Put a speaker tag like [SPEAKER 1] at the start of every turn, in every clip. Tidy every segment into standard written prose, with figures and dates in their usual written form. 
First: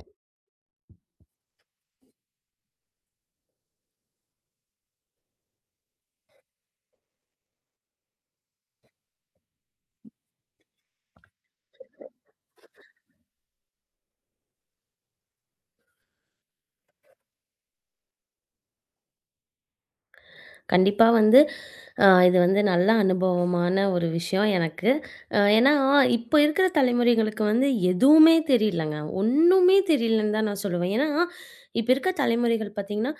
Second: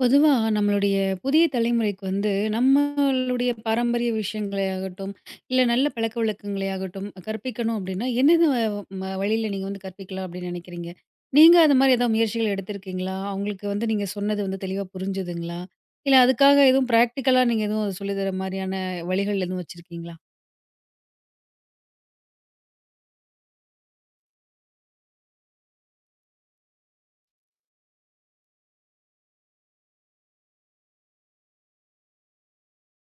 [SPEAKER 1] பொதுவா நம்மளுடைய புதிய தலைமுறைக்கு வந்து நம்மளுடைய பாரம்பரிய விஷயங்களே ஆகட்டும், இல்ல நல்ல பழக்கவழக்கங்களே ஆகட்டும் கற்பிக்கணும் அப்படின்னா, என்னென்ன வழியில நீங்க வந்து கற்பிக்கலாம் அப்படின்னு நினைக்கிறீங்க? நீங்க அது மாரி ஏதாவது முயற்சிகள் எடுத்திருக்கீங்களா? அவங்களுக்கு வந்து நீங்க சொன்னது வந்து தெளிவா புரிஞ்சுதுங்களா? இல்ல அதுக்காக எதுவும் பிராக்டிகலா நீங்க எதுவும் சொல்லி தர மாரியான வழிகள் எதுவும் வச்சிருக்கீங்களா?
[SPEAKER 2] கண்டிப்பா வந்து இது வந்து நல்ல அனுபவமான ஒரு விஷயம் எனக்கு. ஏன்னா, இப்ப இருக்கிற தலைமுறைகளுக்கு வந்து எதுவுமே தெரியலங்க. ஒண்ணுமே தெரியலன்னு தான் நான் சொல்லுவேன். ஏன்னா, இப்ப இருக்க தலைமுறைகள் பார்த்தீங்கன்னா,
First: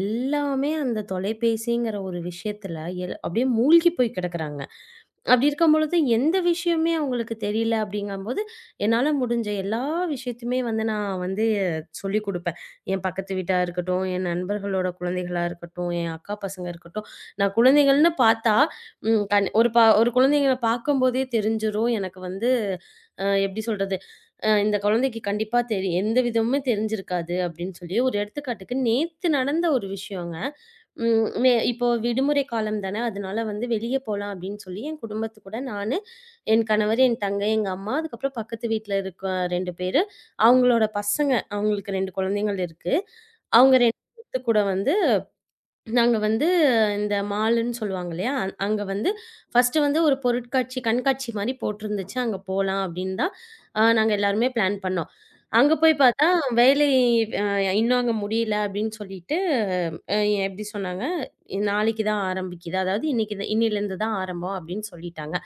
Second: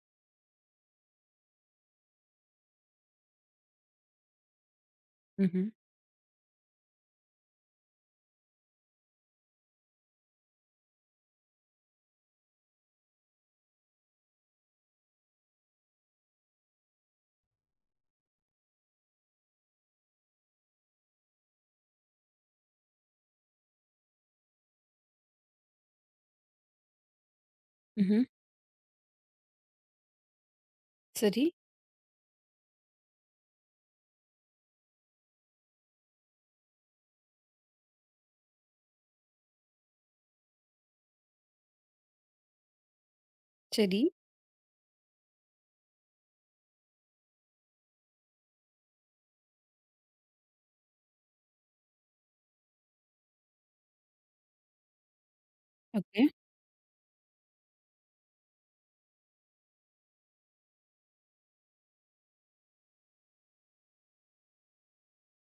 [SPEAKER 2] எல்லாமே அந்த தொலைபேசிங்கிற ஒரு விஷயத்துல அப்படியே மூழ்கி போய் கிடக்குறாங்க. அப்படி
[SPEAKER 1] ம்ஹ்ம்,
[SPEAKER 2] இருக்கும்பொழுது எந்த விஷயமே அவங்களுக்கு தெரியல அப்படிங்கும்போது, என்னால முடிஞ்ச எல்லா விஷயத்தையுமே வந்து நான் வந்து சொல்லிக் குடுப்பேன். என் பக்கத்து வீட்டா இருக்கட்டும், என் நண்பர்களோட குழந்தைகளா இருக்கட்டும், என் அக்கா பசங்க இருக்கட்டும். நான் குழந்தைகள்னு பார்த்தா, ம் கண் ஒரு ப ஒரு குழந்தைங்கள பார்க்கும்போதே தெரிஞ்சிரும் எனக்கு வந்து எப்படி சொல்றது? இந்த குழந்தைக்கு கண்டிப்பா எந்த விதமுமே தெரிஞ்சிருக்காது அப்படின்னு சொல்லி, ஒரு
[SPEAKER 1] ம்ஹ்ம்.
[SPEAKER 2] எடுத்துக்காட்டுக்கு நேத்து நடந்த ஒரு விஷயங்க. ம்.
[SPEAKER 1] சரி,
[SPEAKER 2] மே இப்போ விடுமுறை காலம் தானே, அதனால வந்து வெளிய போலாம் அப்டின்னு சொல்லி என் குடும்பத்து கூட நானு, என் கணவர், என் தங்கை, எங்க அம்மா, அதுக்கப்புறம் பக்கத்து வீட்ல இருக்க 2 பேரு, அவங்களோட பசங்க. அவங்களுக்கு 2 குழந்தைங்கள் இருக்கு. அவங்க
[SPEAKER 1] சரி.
[SPEAKER 2] 2 பேத்து கூட வந்து நாங்க வந்து இந்த மாலுன்னு சொல்லுவாங்க இல்லையா? அங்க வந்து ஃபர்ஸ்ட்டு வந்து ஒரு பொருட்காட்சி, கண்காட்சி மாரி போட்டிருந்துச்சு. அங்க போலாம் அப்படின்னு தான் நாங்க எல்லாருமே பிளான் பண்ணோம். அங்க போய்
[SPEAKER 1] ஓகே.
[SPEAKER 2] பார்த்தா, "வேலை அ இன்னும் அங்க முடியல" அப்படின்னு சொல்லிட்டு அ எப்படி சொன்னாங்க, "நாளைக்கு தான் ஆரம்பிக்குது. அதாவது இன்னைக்கு தான் இன்னையிலேருந்து தான் ஆரம்பம்" அப்படின்னு சொல்லிட்டாங்க.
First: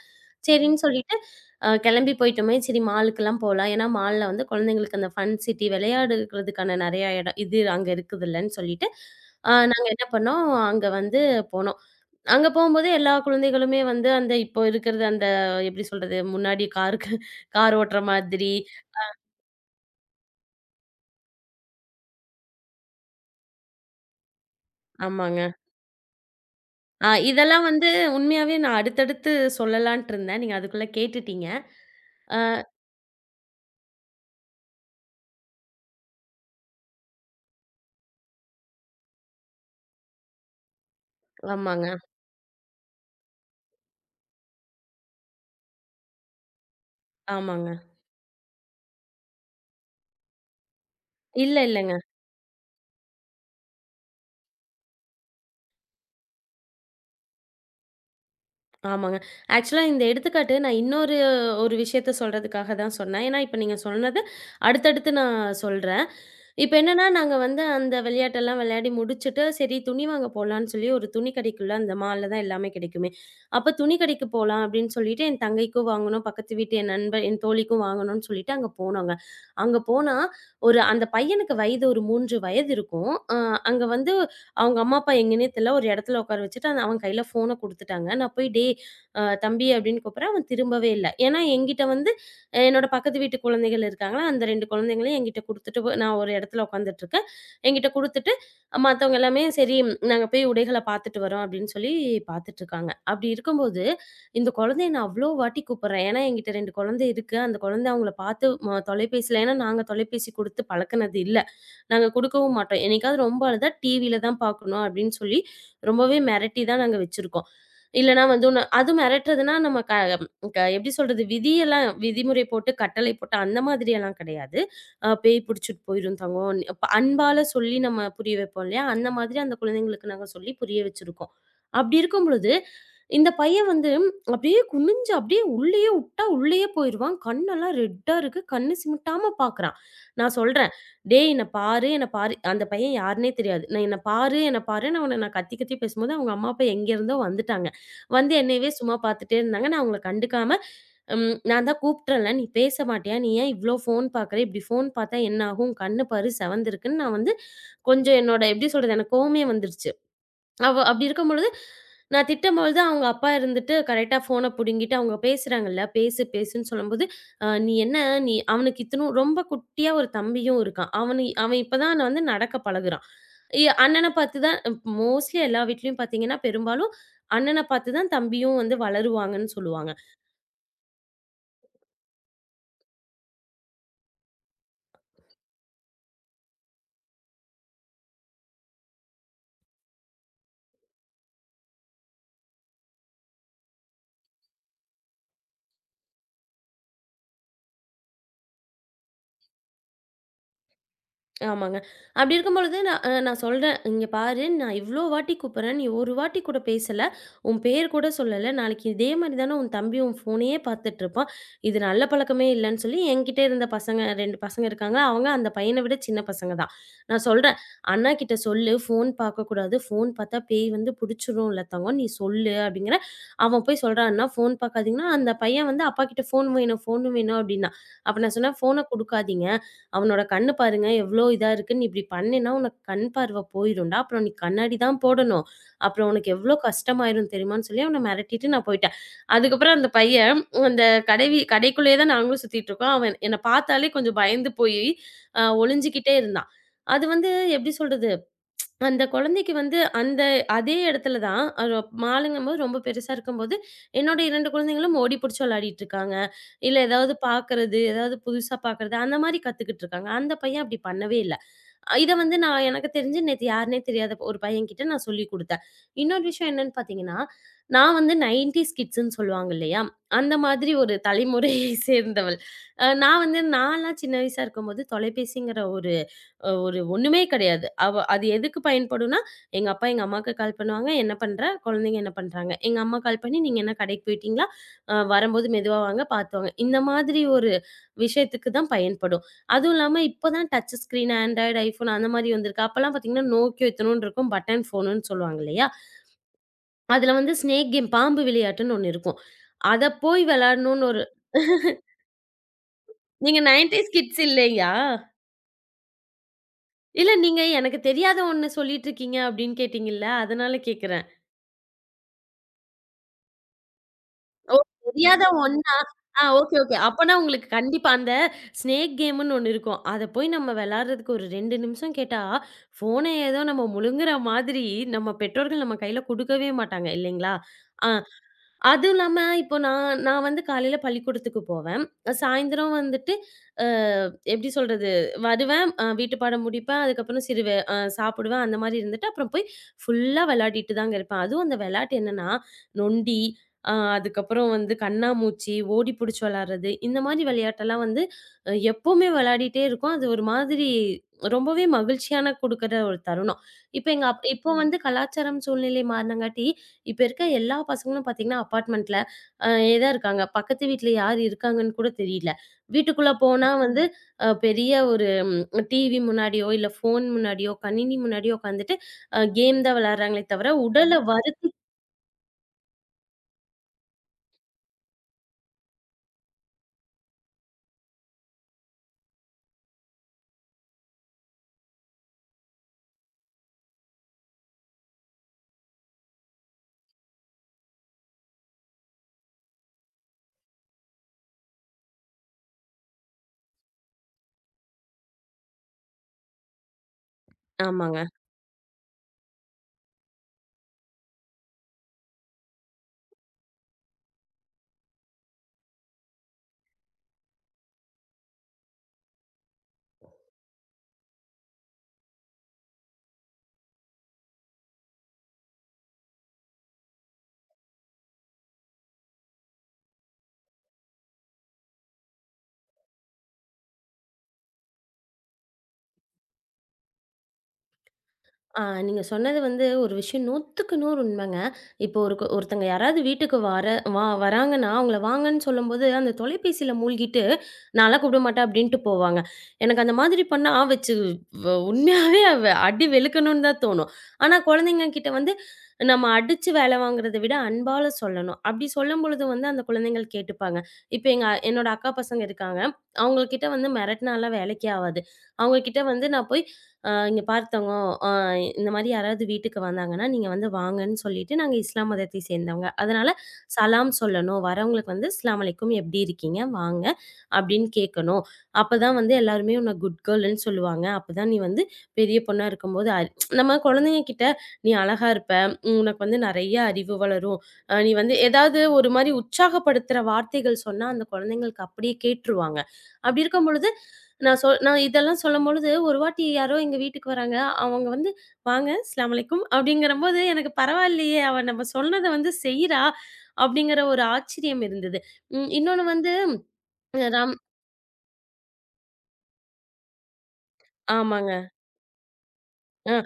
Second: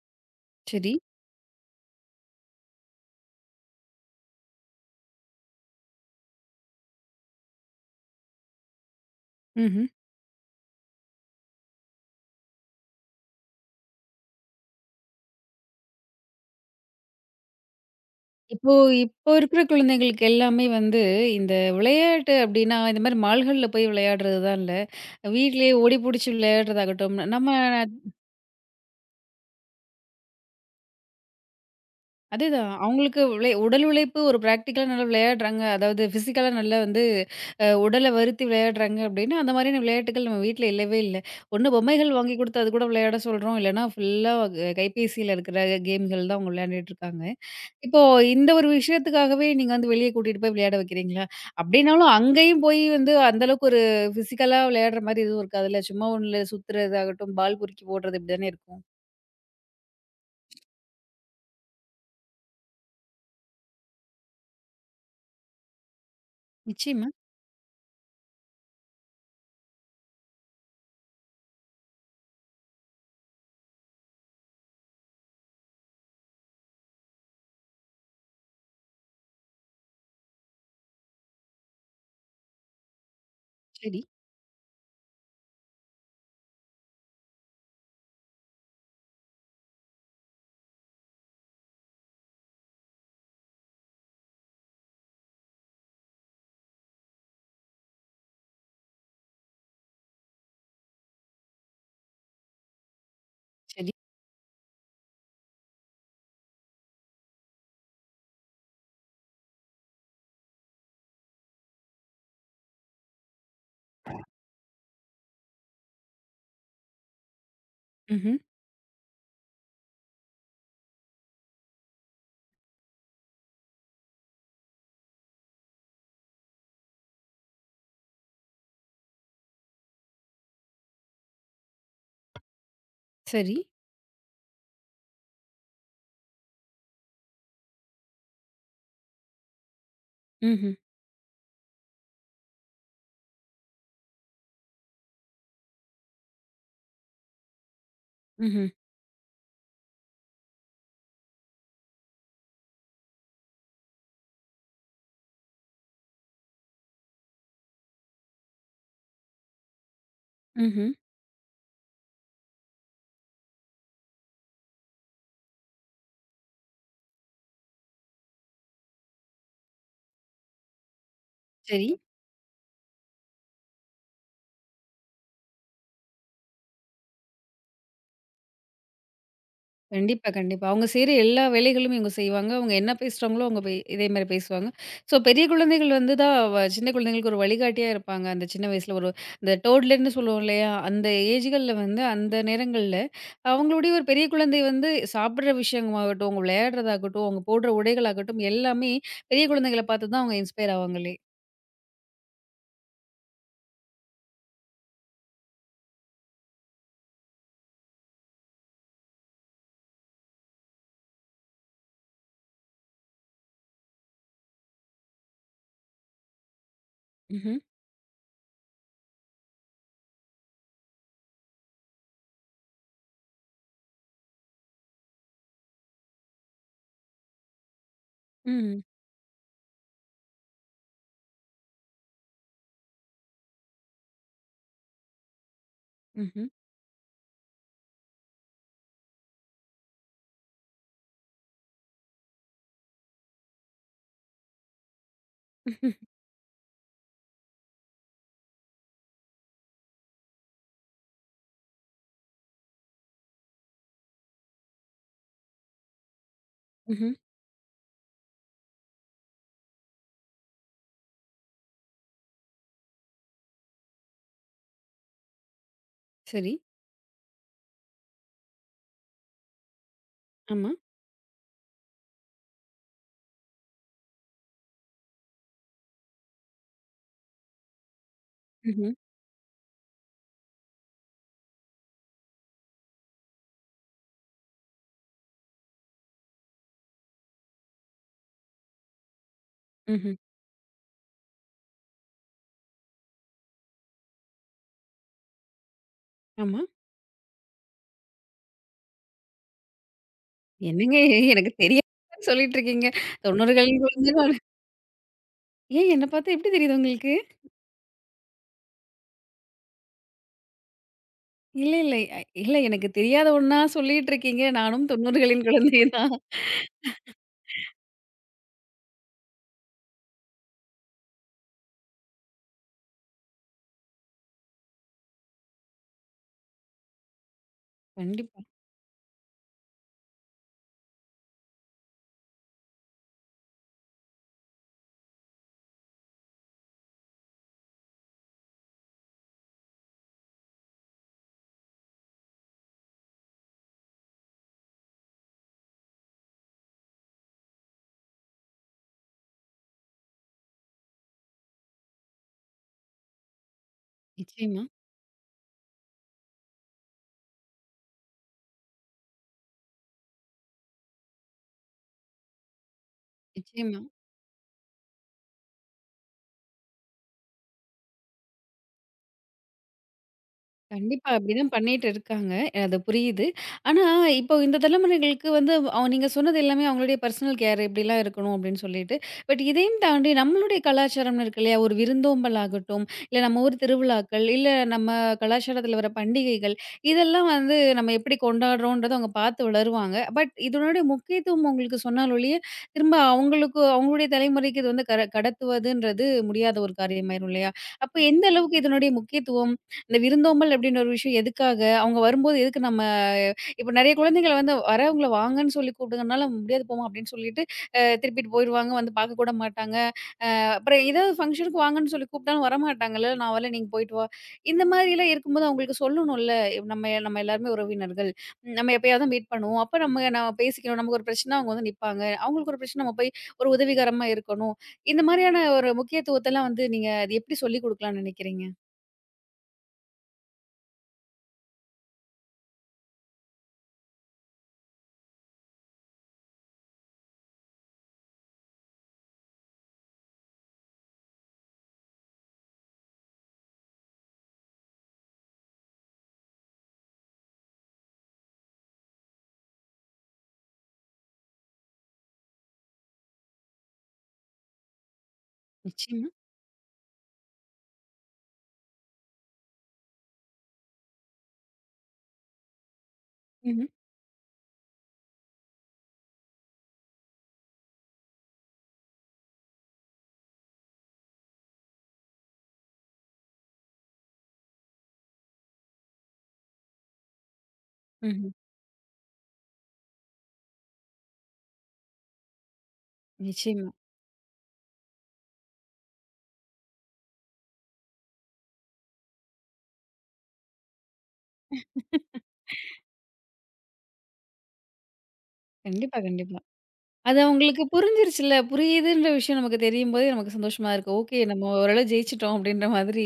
[SPEAKER 2] சரின்னு
[SPEAKER 1] சரி.
[SPEAKER 2] சொல்லிட்டு கிளம்பி போயிட்டோமே, சரி மாலுக்கெல்லாம் போலாம். ஏன்னா மால்ல வந்து குழந்தைங்களுக்கு அந்த ஃபன் சிட்டி விளையாடுறதுக்கான நெறையா இடம் இது அங்க இருக்குதுல்லன்னு சொல்லிட்டு
[SPEAKER 1] ம்ஹ்ம்.
[SPEAKER 2] நாங்க என்ன பண்ணோம், அங்க வந்து போனோம். அங்க போம்போது எல்லா குழந்தைகளுமே வந்து அந்த இப்போ இருக்கிறது அந்த எப்படி சொல்றது? முன்னாடி காருக்கு கார் ஓட்டுற மாதிரி
[SPEAKER 1] இப்போ இப்போ இருக்கிற குழந்தைங்களுக்கு எல்லாமே வந்து இந்த விளையாட்டு அப்படின்னா, இந்த மாரி மால்கள்ல போய் விளையாடுறது தான் இல்ல.
[SPEAKER 2] ஆமாங்க.
[SPEAKER 1] வீட்லயே ஓடி புடிச்சு
[SPEAKER 2] ஆ
[SPEAKER 1] விளையாடுறதாகட்டும், நம்ம
[SPEAKER 2] இதெல்லாம் வந்து உண்மையாவே நான் அடுத்தடுத்து சொல்லலான்ட்டு இருந்தேன். நீங்க அதுக்குள்ள கேட்டுட்டீங்க. ஆ
[SPEAKER 1] அதேதான் அவங்களுக்கு உடல் உழைப்பு ஒரு பிராக்டிக்கலா நல்லா விளையாடுறாங்க. அதாவது ஃபிசிக்கலா நல்லா வந்து உடல வருத்தி விளையாடுறாங்க அப்படின்னா, அந்த மாதிரியான விளையாட்டுகள் நம்ம வீட்ல இல்லவே இல்ல. ஒண்ணு
[SPEAKER 2] ஆமாங்க,
[SPEAKER 1] பொம்மைகள் வாங்கி குடுத்து அது கூட விளையாட சொல்றோம். இல்லன்னா ஃபுல்லா கைபேசியில இருக்கிற கேம்கள் தான் அவங்க விளையாண்டுட்டு இருக்காங்க.
[SPEAKER 2] ஆமாங்க.
[SPEAKER 1] இப்போ இந்த ஒரு விஷயத்துக்காகவே நீங்க வந்து வெளிய கூட்டிட்டு போய் விளையாட வைக்கிறீங்களா?
[SPEAKER 2] இல்ல, இல்லங்க.
[SPEAKER 1] அப்டின்னாலும் அங்கேயும் போய் வந்து அந்த அளவுக்கு ஒரு பிசிக்கலா விளையாடுற மாரி எதுவும் இருக்காதுல்ல. சும்மா ஒண்ணுல சுத்துறதாகட்டும், பால் பொறுக்கி போடுறது இப்டி தானே இருக்கும்.
[SPEAKER 2] ஆமாங்க. ஆக்சுவலா இந்த எடுத்துக்காட்டு நான் ஒரு விஷயத்த சொல்றதுக்காக தான் சொன்னேன். ஏன்னா, இப்ப நீங்க சொன்னது அடுத்தடுத்து நான் சொல்றேன். இப்ப என்னன்னா,
[SPEAKER 1] நிச்சயமா.
[SPEAKER 2] நாங்க வந்து அந்த விளையாட்டெல்லாம் விளையாடி முடிச்சுட்டு, சரி துணி வாங்க போலான்னு சொல்லி ஒரு துணி கடைக்குள்ள அந்த மால்ல தான் எல்லாமே கிடைக்குமே. அப்ப துணி கடைக்கு போலாம் அப்படின்னு சொல்லிட்டு, என் தங்கைக்கும் வாங்கணும், பக்கத்து வீட்டு என் தோழிக்கும் வாங்கணும்னு சொல்லிட்டு அங்க போனோங்க. அங்க போனா, அந்த பையனுக்கு வயது ஒரு 3 வயது இருக்கும். அங்க
[SPEAKER 1] சரி,
[SPEAKER 2] வந்து அவங்க அம்மா, அப்பா எங்கன்னே தெரியல. ஒரு இடத்துல உட்கார வச்சுட்டு, அந்த அவன் கையில ஃபோன குடுத்துட்டாங்க. நான் போய், "டேய் தம்பி" அப்படின்னு கூப்பிடுறேன். அவன் திரும்பவே இல்ல. ஏன்னா என்கிட்ட வந்து என்னோட பக்கத்து வீட்டு குழந்தைகள் இருக்காங்களா, அந்த 2 குழந்தைங்களையும் என்கிட்ட குடுத்துட்டு போ நான் ஒரு இடத்துல உட்காந்துட்டுருக்கேன். என்கிட்ட குடுத்துட்டு மத்தவங்க எல்லாமே சரி நாங்க போய் உடைகள பார்த்துட்டு வரோம் அப்படின்னு சொல்லி பார்த்துட்டுருக்காங்க. அப்படி இருக்கும்போது,
[SPEAKER 1] சரி.
[SPEAKER 2] இந்த குழந்தைய நான் அவ்வளோ வாட்டி கூப்பிடுறேன். ஏன்னா என்கிட்ட 2 குழந்தை இருக்கு. அந்த குழந்தை அவங்கள பார்த்து தொலைபேசியில ஏன்னா நாங்க தொலைபேசி குடுத்து பழக்குனது இல்ல. நாங்க குடுக்கவும் மாட்டோம். என்னைக்காவது ரொம்ப அழுதா டிவியில தான் பார்க்கணும் அப்படின்னு சொல்லி ரொம்பவே மிரட்டி தான் நாங்க வச்சிருக்கோம். இல்லன்னா
[SPEAKER 1] ம்ஹ்ம்.
[SPEAKER 2] வந்து ஒண்ணு அது மிரட்டுறதுன்னா நம்ம க க எப்படி சொல்றது? விதிமுறை போட்டு, கட்டளை போட்டு அந்த மாதிரியெல்லாம் கிடையாது. பேய் புடிச்சுட்டு போயிரும் தங்கம். அப்ப அன்பால சொல்லி நம்ம புரிய வைப்போம் இல்லையா? அந்த மாதிரி அந்த குழந்தைங்களுக்கு நாங்க சொல்லி புரிய வச்சிருக்கோம். அப்படி இருக்கும் பொழுது, இந்த
[SPEAKER 1] சரி.
[SPEAKER 2] பையன் வந்து அப்படியே குனிஞ்சு அப்படியே உள்ளேயே போயிருவான். கண்ணெல்லாம் ரெட்டா இருக்கு. கண்ணு சிமிட்டாம பார்க்குறான். நான்
[SPEAKER 1] ம்ஹ்ம்.
[SPEAKER 2] சொல்றேன், "டேய் என்ன பாரு, என்ன பாரு." அந்த பையன் யாருன்னே தெரியாது. "நான் என்ன பாரு, என்ன பாருன்னு" அவன நான் கத்தி கத்தி பேசும்போது, அவங்க அம்மா, அப்பா எங்கேருந்தோ வந்துட்டாங்க. வந்து
[SPEAKER 1] ம்ஹ்ம்.
[SPEAKER 2] என்னையவே சும்மா பார்த்துட்டே இருந்தாங்க. நான் அவங்கள கண்டுக்காம, நான் தான் கூப்பிட்றேன்ல, நீ பேச மாட்டியா? நீ ஏன் இவ்ளோ ஃபோன் பார்க்குற? இப்படி ஃபோன் பார்த்தா என்ன ஆகும்? கண்ணு பாரு செவந்திருக்குன்னு நான் வந்து கொஞ்சம் என்னோட எப்படி சொல்றது? எனக்கு கோவமே வந்துருச்சு.
[SPEAKER 1] ம்ஹ்ம்.
[SPEAKER 2] அப்படி இருக்கும்பொழுது, நான் திட்டம்பொழுது அவங்க அப்பா இருந்துட்டு கரெக்ட்டா ஃபோன புடுங்கிட்டு, அவங்க பேசுறாங்கல்ல, பேசு பேசுன்னு சொல்லும்போது, " நீ என்ன அவனுக்கு இத்தணும் ரொம்ப குட்டியா ஒரு தம்பியும் இருக்கான். அவன் இப்ப
[SPEAKER 1] சரி.
[SPEAKER 2] தான் வந்து நடக்க பழகுறான். அண்ணன பாத்து தான் மோஸ்ட்லி எல்லா வீட்லயும் பாத்தீங்கன்னா, பெரும்பாலும் அண்ணன பாத்து தான் தம்பியும் வந்து வளருவாங்கன்னு சொல்லுவாங்க.
[SPEAKER 1] கண்டிப்பா, கண்டிப்பா. அவங்க செய்ற எல்லா வேலைகளும் இவங்க செய்வாங்க. அவங்க என்ன பேசுறாங்களோ, அவங்க பே இதே மாரி பேசுவாங்க. ஸோ பெரிய குழந்தைகள் வந்து தான் சின்ன குழந்தைங்களுக்கு ஒரு வழிகாட்டியா இருப்பாங்க. அந்த சின்ன வயசுல ஒரு இந்த டோட்லர்ன்னு சொல்லுவோம் இல்லையா? அந்த ஏஜ்கள்ல வந்து அந்த நேரங்கள்ல அவங்களுடைய ஒரு பெரிய குழந்தை வந்து சாப்பிடுற விஷயமாகட்டும், அவங்க விளையாடுறதாகட்டும், அவங்க போடுற உடைகளாகட்டும் எல்லாமே பெரிய குழந்தைகள பார்த்து தான் அவங்க இன்ஸ்பயர் ஆவாங்களே!
[SPEAKER 2] ஆமாங்க. அப்படி இருக்கும்பொழுது நான் சொல்றேன், "இங்க பாரு நான் இவ்ளோ வாட்டி கூப்பிடுறேன். நீ ஒரு வாட்டி கூட பேசல. உன் பேர் கூட சொல்லல. நாளைக்கு இதே மாரி தானே உன் தம்பி உன் ஃபோனையே பார்த்துட்டு இருப்பான். இது நல்ல பழக்கமே இல்லன்னு" சொல்லி என்கிட்ட இருந்த 2 பசங்க இருக்காங்க. அவங்க அந்த பையன விட சின்ன பசங்க தான். நான்
[SPEAKER 1] ம்ஹ்ம்.
[SPEAKER 2] சொல்றேன், "அண்ணா கிட்ட சொல்லு ஃபோன் பார்க்கக்கூடாது. ஃபோன் பார்த்தா பேய் வந்து புடிச்சுரும்ல தங்கம். நீ சொல்லு" அப்படிங்கிறேன். அவன் போய் சொல்றான், "அண்ணா ஃபோன் பார்க்காதீங்கன்னா" அந்த பையன் வந்து அப்பா கிட்ட "ஃபோன் வேணும், ஃபோன் வேணும்" அப்படின்னா. அப்ப நான் சொன்னேன்,
[SPEAKER 1] ம்.
[SPEAKER 2] "ஃபோன குடுக்காதீங்க. அவனோட கண்ணு பாருங்க எவ்வளோ இதா இருக்கு. நீ இப்படி பண்ணேன்னா உனக்கு கண் பார்வை போயிரும்டா. அப்புறம் நீ கண்ணாடி தான் போடணும். அப்புறம் உனக்கு
[SPEAKER 1] ம்ஹ்ம்.
[SPEAKER 2] எவ்வளோ கஷ்டமாயிரும் தெரியுமான்னு சொல்லி அவன மிரட்டிட்டு நான் போயிட்டேன். அதுக்கப்புறம் அந்த பையன் அந்த கடைக்குள்ளேயே தான் நாங்களும் சுத்திட்டு இருக்கோம். அவன் என்ன பார்த்தாலே கொஞ்சம் பயந்து போயி ஒளிஞ்சுகிட்டே இருந்தான். அது வந்து எப்படி சொல்றது? அந்த குழந்தைக்கு வந்து அந்த அதே இடத்துல தான் ஒரு மாலுங்கும்போது ரொம்ப பெருசா இருக்கும்போது, என்னோட 2 குழந்தைங்களும் ஓடி புடிச்சு விளையாடிட்டு இருக்காங்க. இல்ல
[SPEAKER 1] ம்ஹ்ம்.
[SPEAKER 2] ஏதாவது பார்க்கறது, ஏதாவது புதுசா பார்க்கறது அந்த மாரி கத்துக்கிட்டு இருக்காங்க. அந்த பையன் அப்படி பண்ணவே இல்ல. இத வந்து நான் எனக்கு தெரிஞ்சு நேத்து யாருன்னே தெரியாத ஒரு பையன்கிட்ட நான் சொல்லிக் குடுத்தேன். இன்னொரு விஷயம்
[SPEAKER 1] சரி.
[SPEAKER 2] என்னன்னு பார்த்தீங்கன்னா, நான் வந்து 90ஸ் கிட்ஸ்ன்னு சொல்லுவாங்க இல்லையா? அந்த
[SPEAKER 1] ஆமா.
[SPEAKER 2] மாதிரி ஒரு தலைமுறையை சேர்ந்தவள். நான் வந்து நான்லாம் சின்ன வயசா இருக்கும்போது தொலைபேசிங்கிற ஒரு ஒண்ணுமே கிடையாது. அது எதுக்கு
[SPEAKER 1] ம்ஹ்ம்.
[SPEAKER 2] பயன்படும்னா, எங்க அப்பா, எங்க அம்மாக்கு கால் பண்ணுவாங்க. "என்ன பண்ற? குழந்தைங்க என்ன பண்றாங்க?" எங்க அம்மா கால் பண்ணி, "நீங்க என்ன கடைக்கு போயிட்டீங்களா? வரும்போது மெதுவா வாங்க, பார்த்து வாங்க." இந்த மாதிரி ஒரு விஷயத்துக்கு தான் பயன்படும். அதுவும் இல்லாம
[SPEAKER 1] ம்ஹ்ம்.
[SPEAKER 2] இப்போ தான் டச் ஸ்க்ரீன், ஆண்ட்ராய்டு, ஐஃபோன் அந்த மாரி வந்திருக்கு. அப்பலாம் பார்த்தீங்கன்னா, நோக்கியோ இத்தனூண்டு இருக்கும். பட்டன் ஃபோனுன்னு சொல்லுவாங்க இல்லையா?
[SPEAKER 1] ஆமா.
[SPEAKER 2] அதுல வந்து ஸ்னேக் கேம் பாம்பு விளையாட்டுன்னு ஒண்ணு இருக்கும். அத போய் விளையாடணும்னு
[SPEAKER 1] என்னங்க
[SPEAKER 2] ஒரு
[SPEAKER 1] எனக்கு தெரியாதுன்னு சொல்லிட்டு இருக்கீங்க.
[SPEAKER 2] நீங்க
[SPEAKER 1] 90களின்
[SPEAKER 2] 90ஸ்
[SPEAKER 1] குழந்தை
[SPEAKER 2] கிட்ஸ்
[SPEAKER 1] நானு.
[SPEAKER 2] இல்லையா?
[SPEAKER 1] ஏன் என்ன பார்த்தா எப்படி தெரியுது
[SPEAKER 2] இல்ல
[SPEAKER 1] உங்களுக்கு?
[SPEAKER 2] நீங்க எனக்கு தெரியாத ஒண்ணு சொல்லிட்டு இருக்கீங்க அப்படின்னு கேட்டீங்கல்ல. அதனால கேட்கிறேன்.
[SPEAKER 1] இல்ல, இல்ல. இல்ல எனக்கு தெரியாத ஒண்ணா சொல்லிட்டு இருக்கீங்க.
[SPEAKER 2] ஓ!
[SPEAKER 1] நானும்
[SPEAKER 2] தெரியாத
[SPEAKER 1] 90களின்
[SPEAKER 2] ஒண்ணா?
[SPEAKER 1] குழந்தை தான்.
[SPEAKER 2] Okay, okay. அப்பன்னா உங்களுக்கு கண்டிப்பா அந்த ஸ்னேக் கேம்ன்னு ஒண்ணு இருக்கும். அத போய் நம்ம விளையாடுறதுக்கு ஒரு 2 நிமிஷம் கேட்டா, ஃபோன ஏதோ நம்ம முழுங்குற மாதிரி நம்ம பெற்றோர்கள் நம்ம கையில குடுக்கவே மாட்டாங்க இல்லைங்களா? ஆ
[SPEAKER 1] கண்டிப்பா.
[SPEAKER 2] அதுவும் இல்லாம, இப்போ நான் நான் வந்து காலையில பள்ளிக்கூடத்துக்கு போவேன். சாயந்தரம் வந்துட்டு அ எப்படி சொல்றது? வருவேன், வீட்டு பாடம் முடிப்பேன். அதுக்கப்புறம் சிறு வே அ சாப்பிடுவேன். அந்த மாரி இருந்துட்டு, அப்புறம் போய் ஃபுல்லா விளையாடிட்டு தாங்க இருப்பேன். அதுவும் அந்த விளையாட்டு என்னன்னா, நொண்டி, அதுக்கப்புறம் வந்து கண்ணாமூச்சி, ஓடி புடிச்சு விளையாடுறது, இந்த மாரி விளையாட்டெல்லாம் வந்து எப்பவுமே விளையாடிட்டே இருக்கோம். அது ஒரு மாதிரி ரொம்பவே மகிழ்ச்சியான குடுக்குற ஒரு தருணம். இப்ப எங்க அப் இப்போ ம்.
[SPEAKER 1] நிச்சயமா,
[SPEAKER 2] வந்து கலாச்சாரம் சூழ்நிலை மாறுனங்காட்டி, இப்ப இருக்க எல்லா பசங்களும் பார்த்தீங்கன்னா, அப்பார்ட்மெண்ட்ல அ தான் இருக்காங்க. பக்கத்து வீட்ல யார் இருக்காங்கன்னு கூட தெரியல. வீட்டுக்குள்ள போனா
[SPEAKER 1] நிச்சயமா.
[SPEAKER 2] வந்து ம். பெரிய ஒரு டிவி முன்னாடியோ, இல்ல ஃபோன் முன்னாடியோ, கணினி முன்னாடியோ உட்காந்துட்டு கேம் தான் விளையாடுறாங்களே தவிர, உடல
[SPEAKER 1] கண்டிப்பா.
[SPEAKER 2] வரு
[SPEAKER 1] அப்படிதான் பண்ணிட்டு இருக்காங்க. அது புரியுது. ஆனா, இப்போ இந்த தலைமுறைகளுக்கு வந்து நீங்க சொன்னது எல்லாமே அவங்களுடைய பர்சனல் கேர் இப்படிலாம் இருக்கணும் அப்படின்னு சொல்லிட்டு, பட் இதையும் தாண்டி நம்மளுடைய கலாச்சாரம்னு இருக்கு இல்லையா? ஒரு விருந்தோம்பல் ஆகட்டும், இல்ல நம்ம ஊர் திருவிழாக்கள், இல்ல நம்ம கலாச்சாரத்துல வர பண்டிகைகள், இதெல்லாம் வந்து நம்ம எப்படி கொண்டாடுறோன்றத அவங்க பார்த்து வளருவாங்க. பட் இதனுடைய முக்கியத்துவம் அவங்களுக்கு சொன்னால் ஒழிய, திரும்ப அவங்களுக்கு அவங்களுடைய தலைமுறைக்கு இது வந்து கடத்துவதுன்றது முடியாத ஒரு காரியமாயிரும் இல்லையா? அப்ப
[SPEAKER 2] ஆமாங்க.
[SPEAKER 1] எந்த அளவுக்கு இதனுடைய முக்கியத்துவம் இந்த விருந்தோம்பல் அப்டின்ற ஒரு விஷயம் எதுக்காக? அவங்க வரும்போது எதுக்கு நம்ம இப்ப நெறைய குழந்தைங்கள வந்து வரவங்கள வாங்கன்னு சொல்லி கூப்பிடுங்கனால, "முடியாது போம்மா" அப்டின்னு சொல்லிட்டு திருப்பிட்டு போயிருவாங்க. வந்து பார்க்க கூட மாட்டாங்க. அ அப்புறம் ஏதாவது ஃபங்ஷனுக்கு வாங்கன்னு சொல்லி கூப்பிட்டாலும் வரமாட்டாங்கல்ல. "நான் வரல, நீங்க போயிட்டு வா." இந்த மாதிரிலாம் இருக்கும்போது அவங்களுக்கு சொல்லணும்ல. இவ் நம்ம நம்ம எல்லாருமே உறவினர்கள். ம், நம்ம எப்பயாவது தான் மீட் பண்ணுவோம். அப்ப நம்ம நம்ம பேசிக்கணும். நமக்கு ஒரு பிரச்சனை அவங்க வந்து நிப்பாங்க. அவங்களுக்கு ஒரு பிரச்சனை நம்ம போய் ஒரு உதவிகரமா இருக்கணும். இந்த மாதிரியான ஒரு முக்கியத்துவத்தெல்லாம் வந்து நீங்க அது எப்டி சொல்லிக் குடுக்கலாம்னு நெனைக்கிறீங்க?
[SPEAKER 2] நீங்க சொன்னது வந்து ஒரு விஷயம் 100க்கு 100 உண்மைங்க. இப்போ ஒருத்தங்க யாராவது வீட்டுக்கு வர வா வராங்கன்னா, அவங்கள வாங்கன்னு சொல்லும்போது, அந்த தொலைபேசியில மூழ்கிட்டு, "நான்லாம் கூப்பிட மாட்டேன்" அப்படின்ட்டு போவாங்க. எனக்கு அந்த மாதிரி பண்ணா வச்சு உண்மையாவே அவ அடி வெளுக்கணும்னு தான் தோணும். ஆனா குழந்தைங்க கிட்ட வந்து நம்ம அடிச்சு வேலை வாங்குறத விட அன்பால சொல்லணும். அப்படி சொல்லும்பொழுது வந்து அந்த குழந்தைகள் கேட்டுப்பாங்க. என்னோட அக்கா பசங்க இருக்காங்க. அவங்க கிட்ட வந்து மிரட்டினாலாம் வேலைக்கே ஆவாது. அவங்க கிட்ட வந்து
[SPEAKER 1] நிச்சயமா.
[SPEAKER 2] நான் போய் அ இங்க பார்த்தவங்க அ இந்த மாரி யாராவது வீட்டுக்கு வந்தாங்கன்னா, நீங்க வந்து வாங்கன்னு சொல்லிட்டு, நாங்க இஸ்லாம் மதத்தை சேர்ந்தவங்க. அதனால
[SPEAKER 1] ம்.
[SPEAKER 2] சலாம் சொல்லணும். வரவங்களுக்கு வந்து "அஸ்லாம் அலைக்கும் எப்படி இருக்கீங்க? வாங்க" அப்படின்னு கேட்கணும். அப்பதான் வந்து எல்லாருமே உன்ன குட் கேர்ள்ன்னு சொல்லுவாங்க. அப்பதான் நீ வந்து பெரிய பொண்ணா இருக்கும்போது நம்ம குழந்தைங்க கிட்ட "நீ அழகா இருப்ப. உனக்கு வந்து நெறைய அறிவு வளரும். நீ வந்து"
[SPEAKER 1] ம்ஹ்ம்.
[SPEAKER 2] ஏதாவது ஒரு மாரி உற்சாகப்படுத்துற வார்த்தைகள் சொன்னா, அந்த குழந்தைங்களுக்கு அப்படியே கேட்டுருவாங்க. அப்படி இருக்கும்
[SPEAKER 1] நிச்சயமா.
[SPEAKER 2] பொழுது நான் இதெல்லாம் சொல்லும்பொழுது, ஒரு வாட்டி யாரோ எங்க வீட்டுக்கு வராங்க. அவங்க வந்து, "வாங்க அஸ்லாம் அலைக்கும்" அப்படிங்கிறபோது எனக்கு பரவாயில்லையே! அவ நம்ம சொன்னத வந்து செய்றா! அப்படிங்கிற ஒரு ஆச்சரியம் இருந்தது. ம். இன்னொன்னு
[SPEAKER 1] கண்டிப்பா,
[SPEAKER 2] வந்து
[SPEAKER 1] கண்டிப்பா. அது
[SPEAKER 2] ரம்
[SPEAKER 1] அவங்களுக்கு புரிஞ்சிருச்சுல்ல. புரியுதுன்ற விஷயம் நமக்கு தெரியும்போதே நமக்கு சந்தோஷமா இருக்கு. ஓகே
[SPEAKER 2] ஆமாங்க.
[SPEAKER 1] நம்ம ஓரளவு ஜெயிச்சுட்டோம் அப்படின்ற மாதிரி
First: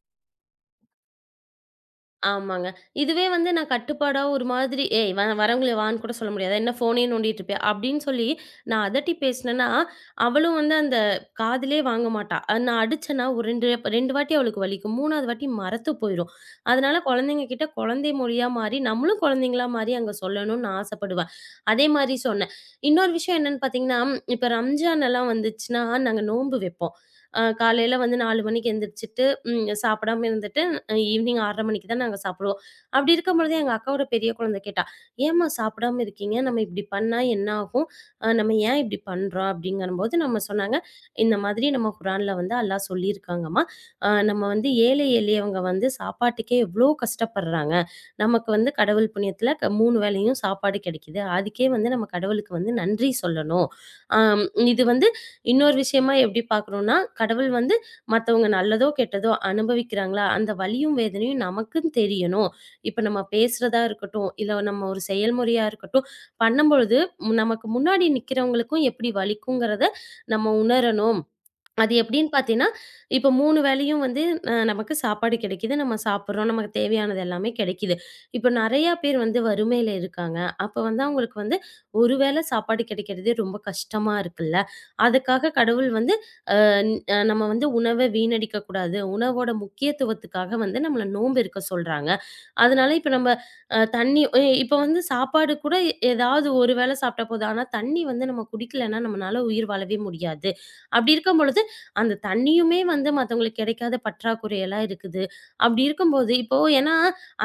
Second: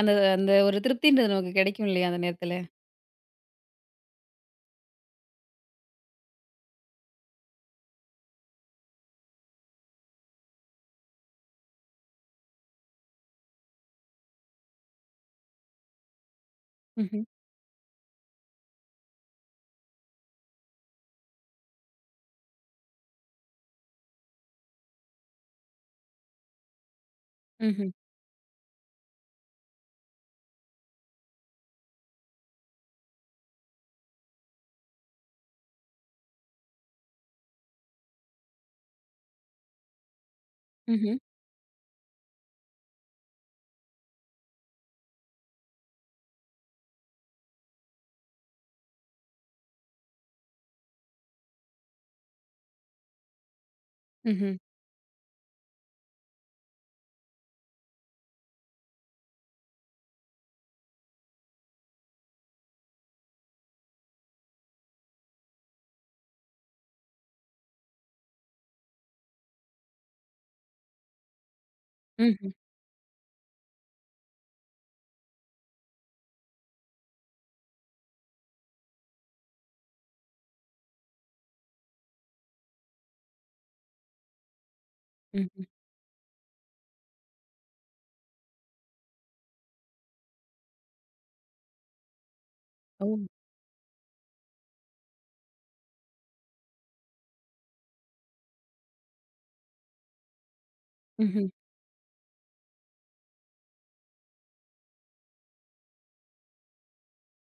[SPEAKER 1] அந்த அந்த ஒரு திருப்தின்றது நமக்கு கிடைக்கும் இல்லையா அந்த நேரத்துல?
[SPEAKER 2] ஆமாங்க. இதுவே வந்து நான் கட்டுப்பாடா ஒரு மாதிரி, "ஏய்! வரவங்கள வான்னு கூட சொல்ல முடியாது. என்ன ஃபோனே நோண்டிட்டு இருப்பியா?" அப்படின்னு சொல்லி நான் அதட்டி பேசினேன்னா, அவளும் வந்து அந்த காதுலயே வாங்க மாட்டா. நான் அடிச்சேன்னா ஒரு 2 வாட்டி அவளுக்கு வலிக்கும். 3வது வாட்டி மறத்து போயிரும். அதனால
[SPEAKER 1] ம்ஹ்ம்.
[SPEAKER 2] குழந்தைங்க கிட்ட குழந்தை மொழியா மாறி, நம்மளும் குழந்தைங்களா மாறி அங்க சொல்லணும்னு நான் ஆசைப்படுவேன். அதே மாரி சொன்னேன். இன்னொரு விஷயம் என்னன்னு பார்த்தீங்கன்னா, இப்ப ரம்ஜான் எல்லாம் வந்துச்சுன்னா, நாங்க நோன்பு வைப்போம்.
[SPEAKER 1] ம்ஹ்ம்.
[SPEAKER 2] காலையில வந்து 4 மணிக்கு எந்திரிச்சுட்டு, சாப்பிடாம இருந்துட்டு ஈவினிங் 6:30 மணிக்கு தான் நாங்க சாப்பிடுவோம். அப்படி இருக்கும்பொழுது எங்க அக்காவோட பெரிய குழந்தை கேட்டா, "ஏம்மா சாப்பிடாம இருக்கீங்க? நம்ம இப்படி பண்ணா என்ன ஆகும்? நம்ம ஏன் இப்படி பண்றோம்?" அப்படிங்கம்போது நம்ம சொன்னாங்க,
[SPEAKER 1] ம்ஹ்ம்.
[SPEAKER 2] "இந்த மாதிரி நம்ம குரான்ல வந்து அல்லாஹ் சொல்லியிருக்காங்கம்மா. நம்ம வந்து ஏழை எளியவங்க வந்து சாப்பாட்டுக்கே எவ்வளோ கஷ்டப்படுறாங்க. நமக்கு வந்து கடவுள் புண்ணியத்துல 3 வேளையும் சாப்பாடு கிடைக்குது. அதுக்கே வந்து நம்ம கடவுளுக்கு வந்து நன்றி சொல்லணும். அம்
[SPEAKER 1] ம்ஹ்ம்.
[SPEAKER 2] இது வந்து இன்னொரு விஷயமா எப்படி பார்க்கணும்னா, கடவுள் வந்து மத்தவங்க நல்லதோ, கெட்டதோ அனுபவிக்கிறாங்களா? அந்த வலியும், வேதனையும் நமக்குன்னு தெரியணும். இப்ப நம்ம பேசுறதா இருக்கட்டும், இல்ல நம்ம ஒரு செயல்முறையா இருக்கட்டும், பண்ணும்பொழுது நமக்கு முன்னாடி நிக்கிறவங்களுக்கும் எப்படி வலிக்குங்கிறத நம்ம உணரணும். அது எப்படின்னு
[SPEAKER 1] ம்ஹ்ம்.
[SPEAKER 2] பார்த்தீங்கன்னா, இப்ப 3 வேளையும் வந்து நமக்கு சாப்பாடு கிடைக்குது. நம்ம சாப்பிடுறோம். நமக்கு தேவையானது எல்லாமே கிடைக்குது. இப்ப நெறையா பேர் வந்து வறுமையில இருக்காங்க. அப்ப வந்து அவங்களுக்கு வந்து ஒரு வேளை சாப்பாடு கிடைக்கிறதே ரொம்ப கஷ்டமா இருக்குல்ல. அதுக்காக
[SPEAKER 1] ம்ஹ்ம்.
[SPEAKER 2] கடவுள் வந்து ந நம்ம வந்து உணவ வீணடிக்க கூடாது. உணவோட முக்கியத்துவத்துக்காக வந்து நம்மள நோன்பு இருக்க சொல்றாங்க. அதனால
[SPEAKER 1] ஓ!
[SPEAKER 2] இப்ப நம்ம அ தண்ணி எ இப்ப வந்து சாப்பாடு கூட ஏதாவது ஒரு வேளை சாப்பிட்டா போதும். ஆனா தண்ணி வந்து நம்ம குடிக்கலன்னா நம்மனால உயிர் வாழவே முடியாது. அப்படி இருக்கும்
[SPEAKER 1] ம்ஹ்ம்.
[SPEAKER 2] பொழுது, அந்த தண்ணியுமே வந்து மத்தவங்களுக்கு கிடைக்காத பற்றாக்குறையெல்லாம் இருக்குது. அப்படி இருக்கும்போது இப்போ ஏன்னா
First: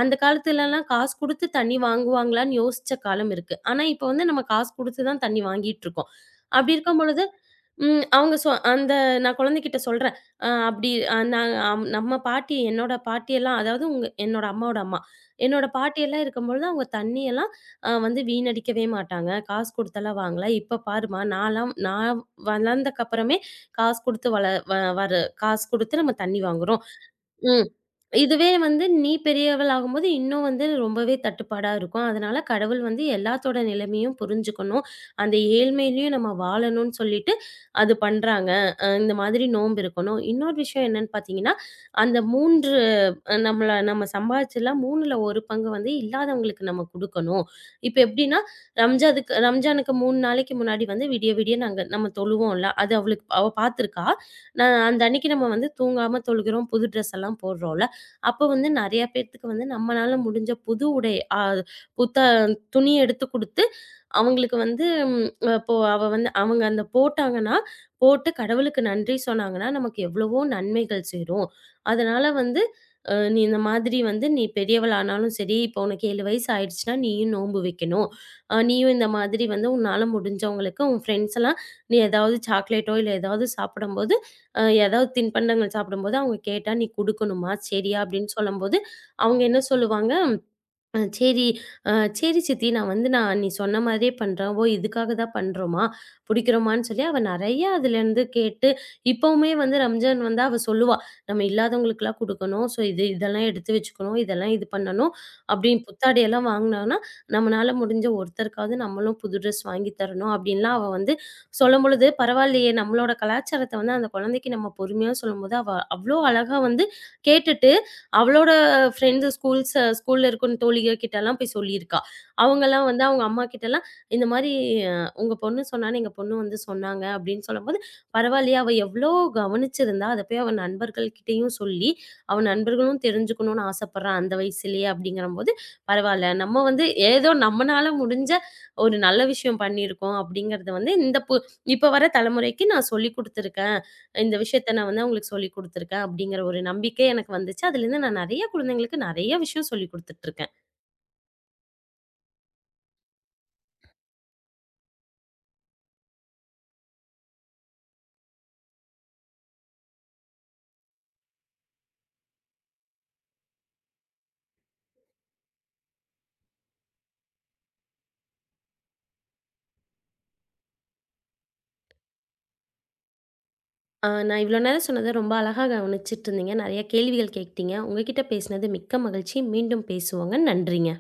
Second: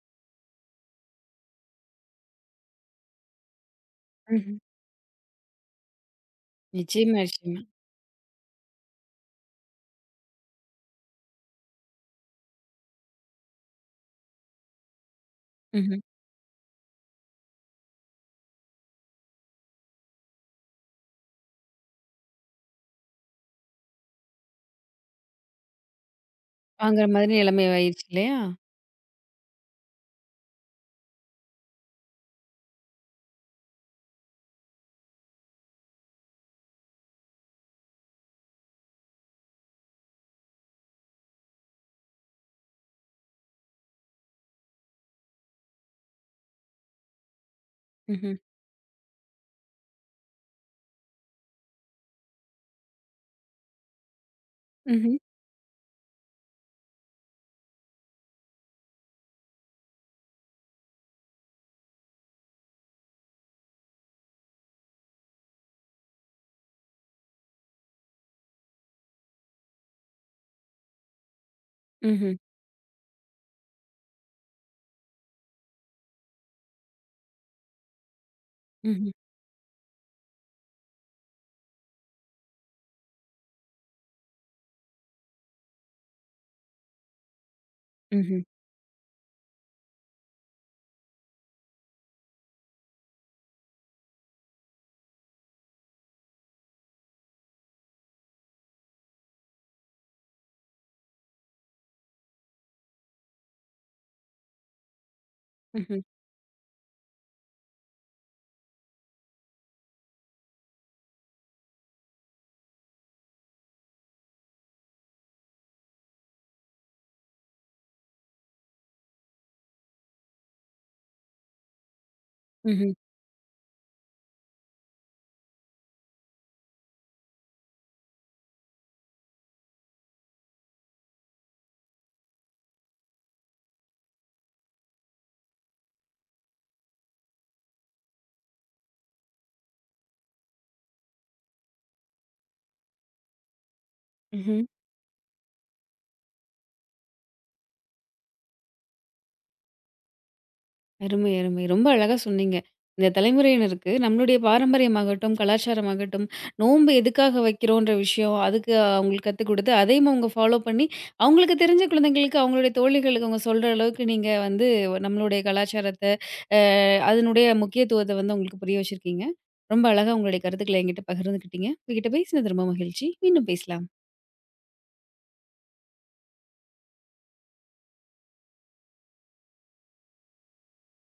[SPEAKER 2] அந்த காலத்துலலாம் காசு குடுத்து தண்ணி வாங்குவாங்களான்னு யோசிச்ச காலம் இருக்கு. ஆனா இப்ப வந்து நம்ம
[SPEAKER 1] ம்ஹ்ம்.
[SPEAKER 2] காசு குடுத்து தான் தண்ணி வாங்கிட்டு இருக்கோம். அப்படி இருக்கும்
[SPEAKER 1] நிச்சயமா,
[SPEAKER 2] பொழுது,
[SPEAKER 1] நிச்சயமா.
[SPEAKER 2] ம் அவங்க சொ அந்த நான் குழந்தைகிட்ட சொல்றேன். அ அப்படி நான் நம்ம பாட்டி என்னோட பாட்டியெல்லாம் அதாவது என்னோட அம்மாவோட அம்மா. என்னோட
[SPEAKER 1] ம்ஹ்ம்.
[SPEAKER 2] பாட்டியெல்லாம் இருக்கும்பொழுது அவங்க தண்ணியெல்லாம் வந்து வீணடிக்கவே மாட்டாங்க. காசு குடுத்தெல்லாம் வாங்கல. இப்ப பாரும்மா, நான்லாம் வளர்ந்தக்கப்புறமே காசு குடுத்து வள வ வர காசு குடுத்து நம்ம தண்ணி வாங்குறோம்.
[SPEAKER 1] வாங்குற மாதிரி நிலைமை
[SPEAKER 2] ம்.
[SPEAKER 1] ஆயிருச்சு இல்லையா?
[SPEAKER 2] இதுவே வந்து நீ பெரியவள் ஆகும்போது, இன்னும் வந்து ரொம்பவே தட்டுப்பாடா இருக்கும். அதனால கடவுள் வந்து எல்லாத்தோட நிலைமையும் புரிஞ்சுக்கணும். அந்த ஏழ்மையிலயும் நம்ம வாழணும்னு சொல்லிட்டு, அது பண்றாங்க. இந்த மாதிரி நோன்பு இருக்கணும். இன்னொரு விஷயம் என்னன்னு பார்த்தீங்கன்னா, அந்த 3 அ நம்மள நம்ம சம்பாதிச்சதுல 3ல 1 பங்கு வந்து இல்லாதவங்களுக்கு நம்ம குடுக்கணும். இப்ப
[SPEAKER 1] ம்ஹ்ம்.
[SPEAKER 2] எப்படின்னா, ரம்ஜானுக்கு 3 நாளைக்கு முன்னாடி வந்து விடிய விடிய நாங்க நம்ம தொழுவோம்ல. அது அவளுக்கு அவ பார்த்துருக்கா. நான் அந்த
[SPEAKER 1] ம்ஹ்ம்.
[SPEAKER 2] அன்னைக்கு நம்ம வந்து தூங்காம தொழுகிறோம். புது ட்ரெஸ் எல்லாம் போடுறோம்ல. அப்போ வந்து நெறைய பேத்துக்கு வந்து நம்மனால முடிஞ்ச புது உடை அ புத்த துணி எடுத்து குடுத்து, அவங்களுக்கு வந்து ம் இப்போ அவ வந்து அவங்க அந்த போட்டாங்கன்னா, போட்டு கடவுளுக்கு நன்றி சொன்னாங்கன்னா, நமக்கு எவ்வளவோ நன்மைகள் சேரும். அதனால
[SPEAKER 1] ம்ஹ்ம்.
[SPEAKER 2] வந்து நீ இந்த மாதிரி வந்து நீ பெரியவளானாலும் சரி, இப்போ உனக்கு 7 வயசு ஆயிடுச்சுன்னா, நீயும் நோன்பு வைக்கணும். நீயும் இந்த
[SPEAKER 1] ம்ஹ்ம்.
[SPEAKER 2] மாதிரி வந்து உன்னால முடிஞ்சவங்களுக்கு, உன் ஃப்ரெண்ட்ஸ் எல்லாம் நீ ஏதாவது சாக்லேட்டோ, இல்ல ஏதாவது சாப்பிடும்போது, ஏதாவது தின்பண்டங்கள் சாப்பிடும்போது அவங்க கேட்டா, "நீ குடுக்கணுமா? சரியா?"
[SPEAKER 1] ம்ஹ்ம்.
[SPEAKER 2] அப்படின்னு
[SPEAKER 1] ம்ஹ்ம்.
[SPEAKER 2] சொல்லும்போது, அவங்க என்ன சொல்லுவாங்க, அ சரி, அ சரி சித்தி நான் வந்து நீ சொன்ன மாரியே பண்றேன். ஓ! இதுக்காக தான் பண்றோமா? புடிக்கிறோமான்னு சொல்லி அவ நெறையா அதுலேருந்து கேட்டு, இப்பவுமே வந்து ரம்ஜான் வந்தா அவ சொல்லுவா. நம்ம இல்லாதவங்களுக்குலாம் குடுக்கணும். ஸோ இதெல்லாம் எடுத்து வச்சுக்கணும். இதெல்லாம் இது பண்ணணும். அப்படின்னு
[SPEAKER 1] ம்ஹ்ம்.
[SPEAKER 2] புத்தாடையெல்லாம் வாங்குனான்னா, நம்மனால முடிஞ்ச ஒருத்தருக்காவது நம்மளும் புது ட்ரெஸ் வாங்கி தரணும். அப்படின்லாம் அவ வந்து சொல்லும்பொழுது, பரவாயில்லையே நம்மளோட கலாச்சாரத்த வந்து அந்த குழந்தைக்கு நம்ம பொறுமையா சொல்லும்போது, அவ அவ்ளோ அழகா வந்து கேட்டுட்டு அவளோட ஃப்ரெண்ட்ஸ் ஸ்கூல்ல இருக்கும் தோழிகள் கிட்டலாம் போய் சொல்லியிருக்கா. அவங்கலாம்
[SPEAKER 1] ம்ஹ்ம்.
[SPEAKER 2] வந்து அவங்க அம்மா கிட்டலாம் இந்த மாரி "உங்க பொண்ணு சொன்னான்னு எங்க பொண்ணு வந்து சொன்னாங்க" அப்படின்னு சொல்லும்போது, பரவாயில்லையே அவ எவ்ளோ கவனிச்சிருந்தா, அத போய் அவ நண்பர்கள் கிட்டயும் சொல்லி, அவ நண்பர்களும் தெரிஞ்சுக்கணும்னு ஆசைப்படுறா அந்த வயசுலயே அப்படிங்கிறம்போது, பரவால்ல நம்ம வந்து ஏதோ நம்மனால முடிஞ்ச ஒரு நல்ல விஷயம் பண்ணியிருக்கோம் அப்படிங்கிறத வந்து இந்த பு இப்ப வர தலைமுறைக்கு நான் சொல்லிக் குடுத்துருக்கேன். இந்த
[SPEAKER 1] ம்ஹ்ம்.
[SPEAKER 2] விஷயத்த நான் வந்து அவங்களுக்கு சொல்லிக் குடுத்துருக்கேன் அப்படிங்கிற ஒரு நம்பிக்கை எனக்கு வந்துச்சு. அதுலேருந்து நான் நெறைய குழந்தைங்களுக்கு நெறைய விஷயம் சொல்லிக் குடுத்துட்டுருக்கேன்.
[SPEAKER 1] அருமை, அருமை. ரொம்ப அழகா சொன்னீங்க. இந்த தலைமுறையினருக்கு நம்மளுடைய பாரம்பரியமாகட்டும், கலாச்சாரமாகட்டும், நோன்பு எதுக்காக வைக்கிறோன்ற விஷயம், அதுக்கு அவங்களுக்கு கத்துக் குடுத்து, அதையும் அவங்க ஃபாலோ பண்ணி, அவங்களுக்கு தெரிஞ்ச குழந்தைங்களுக்கு, அவங்களுடைய தோழிகளுக்கு அவங்க சொல்ற அளவுக்கு நீங்க வந்து நம்மளுடைய கலாச்சாரத்த, அ அதனுடைய முக்கியத்துவத்த வந்து அவங்களுக்கு புரிய வச்சிருக்கீங்க. ரொம்ப அழகா உங்களுடைய கருத்துக்கள என்கிட்ட பகிர்ந்துக்கிட்டீங்க. உங்ககிட்ட பேசினது ரொம்ப மகிழ்ச்சி. மீண்டும் பேசலாம்.
[SPEAKER 2] நான் இவ்வளோ நேரம் சொன்னத ரொம்ப அழகா கவனிச்சிட்டு இருந்தீங்க. நெறைய கேள்விகள் கேட்டீங்க. உங்க கிட்ட பேசினது மிக்க மகிழ்ச்சி. மீண்டும் பேசுவோங்க. நன்றிங்க.